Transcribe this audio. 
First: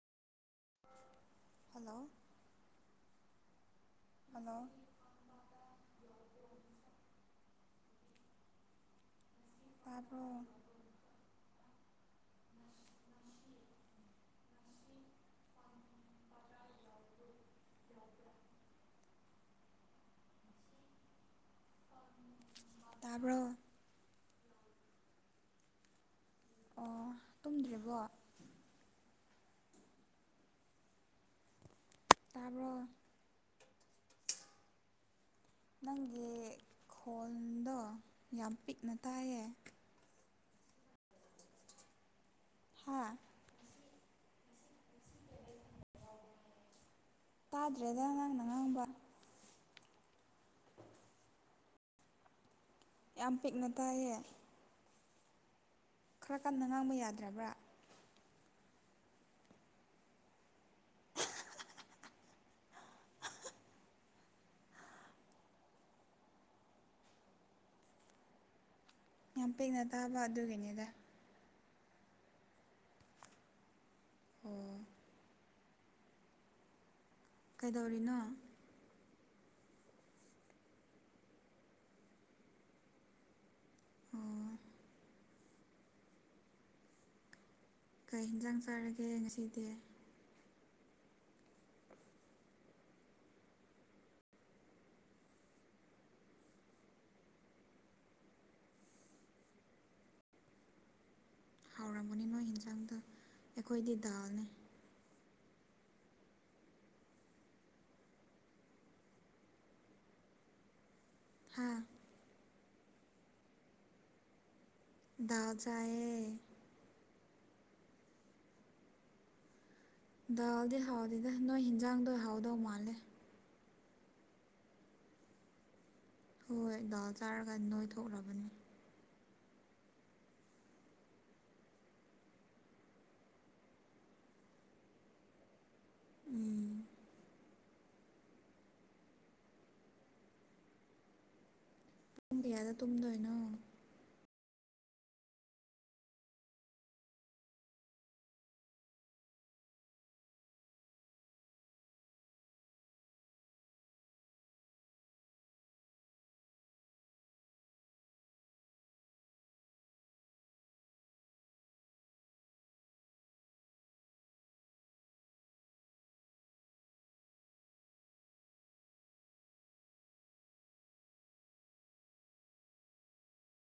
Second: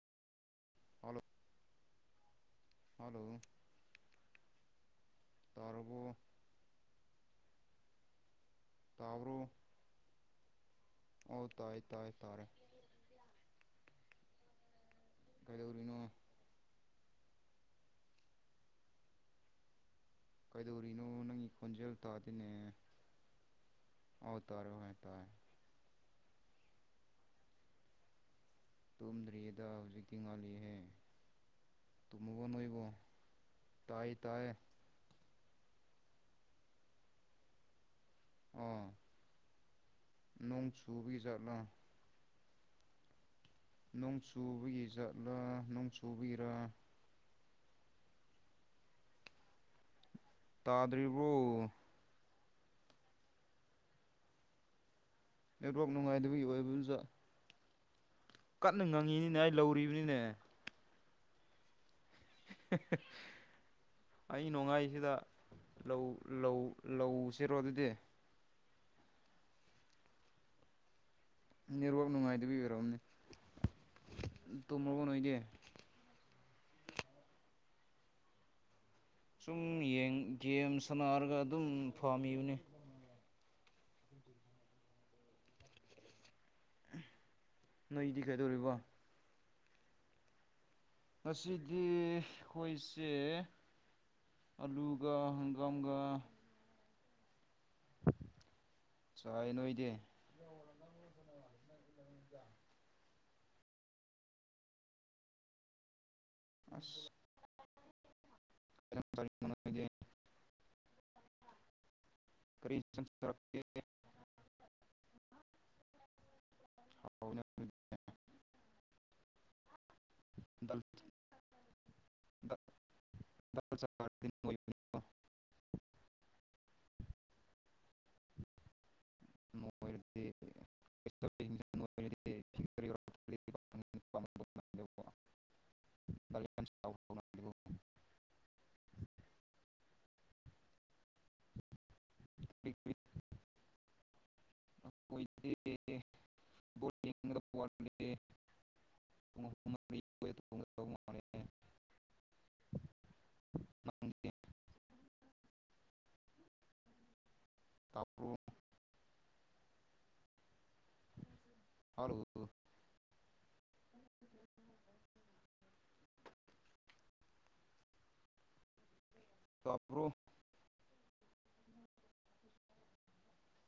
[inaudible] [inaudible] [inaudible] hello ꯇꯥꯔꯕꯣ ꯇꯥꯕꯔꯣ ꯇꯥꯕꯔꯣ ꯑꯣ ꯇꯥꯏ ꯇꯥꯏ ꯇꯥꯔꯦ ꯀꯗꯧꯔꯤꯅꯣ ꯀꯩꯗꯧꯔꯤꯅꯣ ꯅꯪꯒꯤ ꯈꯣꯟꯖꯦꯜ ꯇꯥꯗꯦꯅꯦ ꯇꯥꯕꯔꯣ ꯑꯣ ꯇꯔꯦ ꯍꯣꯏ ꯇꯥꯏ ꯑꯣ ꯇꯨꯝꯗꯔꯤꯕꯣ ꯇꯨꯝꯗ꯭ꯔꯤꯌꯦꯗ ꯍꯧꯖꯤꯛꯀꯤ ꯉꯥꯜꯂꯤꯍꯦ ꯇꯨꯝꯃꯕꯣ ꯇꯥꯕ꯭ꯔꯣ ꯅꯣꯏꯕꯣ ꯇꯥꯏ ꯇꯥꯏꯌꯦ ꯅꯪꯒꯤ ꯈꯣꯟꯗꯣ ꯌꯥꯝ ꯑꯣ ꯄꯤꯛꯅ ꯇꯥꯏꯌꯦ ꯅꯣꯡ ꯆꯨꯕꯤꯒ ꯆꯠꯂꯣ ꯍꯥꯥ ꯅꯣꯡ ꯆꯨꯕꯒꯤ ꯖꯠꯂꯥ ꯅꯣꯡ ꯆꯨꯕꯒꯤꯔꯥ ꯇꯥꯗ꯭ꯔꯦꯗ ꯅꯪꯅ ꯉꯥꯡꯕ ꯇꯥꯗ꯭ꯔꯤꯕꯣ ꯌꯥꯝ ꯄꯤꯛꯅ ꯇꯥꯏꯌꯦ ꯅꯦꯠꯋꯥꯛ ꯈꯔ ꯅꯨꯡꯉꯥꯏꯗꯕꯒꯤ ꯀꯟꯅ ꯉꯥꯡꯕ ꯑꯣꯏꯕꯖ ꯌꯥꯗ꯭ꯔꯕ꯭ꯔꯥ ꯀꯟꯅ ꯉꯪꯉꯤꯅꯤꯅꯦ ꯑꯩ ꯂꯧꯔꯤꯕꯅꯤꯅꯦ [unintelligible] ꯑꯍꯤꯡ ꯅꯣꯡꯉꯥꯏꯁꯤꯗ ꯂꯧ ꯂꯧ ꯂꯧꯁꯤꯔꯣ ꯑꯗꯨꯗꯤ ꯌꯥꯝ ꯄꯤꯛꯅ ꯇꯥꯕ ꯑꯗꯨꯒꯤꯅꯤꯗ ꯅꯦꯠꯋꯥꯛ ꯅꯨꯡꯉꯥꯏꯇꯕꯒꯤ ꯑꯣꯏꯔꯝꯃꯅꯤ ꯑꯣ ꯇꯨꯝꯃꯕꯣ ꯅꯣꯏꯗꯤ ꯀꯩꯗꯧꯔꯤꯅꯣ ꯁꯨꯝ ꯌ‌ꯦꯡ ꯒꯦꯝ ꯁꯥꯟꯅꯔꯒ ꯑꯗꯨꯝ ꯐꯝꯃꯤꯕꯅꯤ ꯑꯣ ꯅꯣꯏꯗꯤ ꯀꯩ ꯍꯤꯟꯖꯥꯡ ꯀꯩꯗꯧꯔꯤꯕ ꯆꯥꯔꯒꯦ ꯉꯁꯤꯗꯤ ꯉꯁꯤꯗꯤ ꯑꯩꯈꯣꯏꯁꯦ ꯑꯂꯨꯒ ꯍꯪꯒꯥꯝꯒꯥ ꯆꯥꯏ ꯅꯣꯏꯗꯤ ꯍꯥꯎꯔꯝꯒꯅꯤ ꯅꯣꯏꯒꯤ ꯍꯤꯟꯖꯥꯡꯗ‌ꯣ ꯑꯩꯈꯣꯏꯗꯤ ꯗꯥꯜꯅꯦ ꯑꯁ [unintelligible] ꯍꯥꯥ ꯀꯔꯤ [inaudible] ꯗꯥꯜ ꯆꯥꯏꯌ‌ꯦ [inaudible] ꯗꯥꯜꯗꯤ ꯍꯥꯎꯗꯦꯗ ꯅꯣꯏ ꯍꯤꯟꯖꯥꯡꯗꯣ ꯍꯥꯎꯗꯧ ꯃꯥꯜꯂꯦ [inaudible] ꯍꯣꯏ ꯗꯥꯜ ꯆꯥꯔꯒ ꯅꯣꯏ ꯊꯣꯛꯔꯕꯅꯤ ꯅꯣꯏꯔꯗꯤ [unintelligible] [inaudible] ꯎꯝ [inaudible] ꯄꯨꯡ ꯀꯌꯥꯗ ꯇꯨꯝꯗꯣꯏꯅꯣ [inaudible] [inaudible] ꯅꯪꯗꯤ ꯇꯥꯕ꯭ꯔꯣ [inaudible] ꯇꯥꯕ꯭ꯔꯣ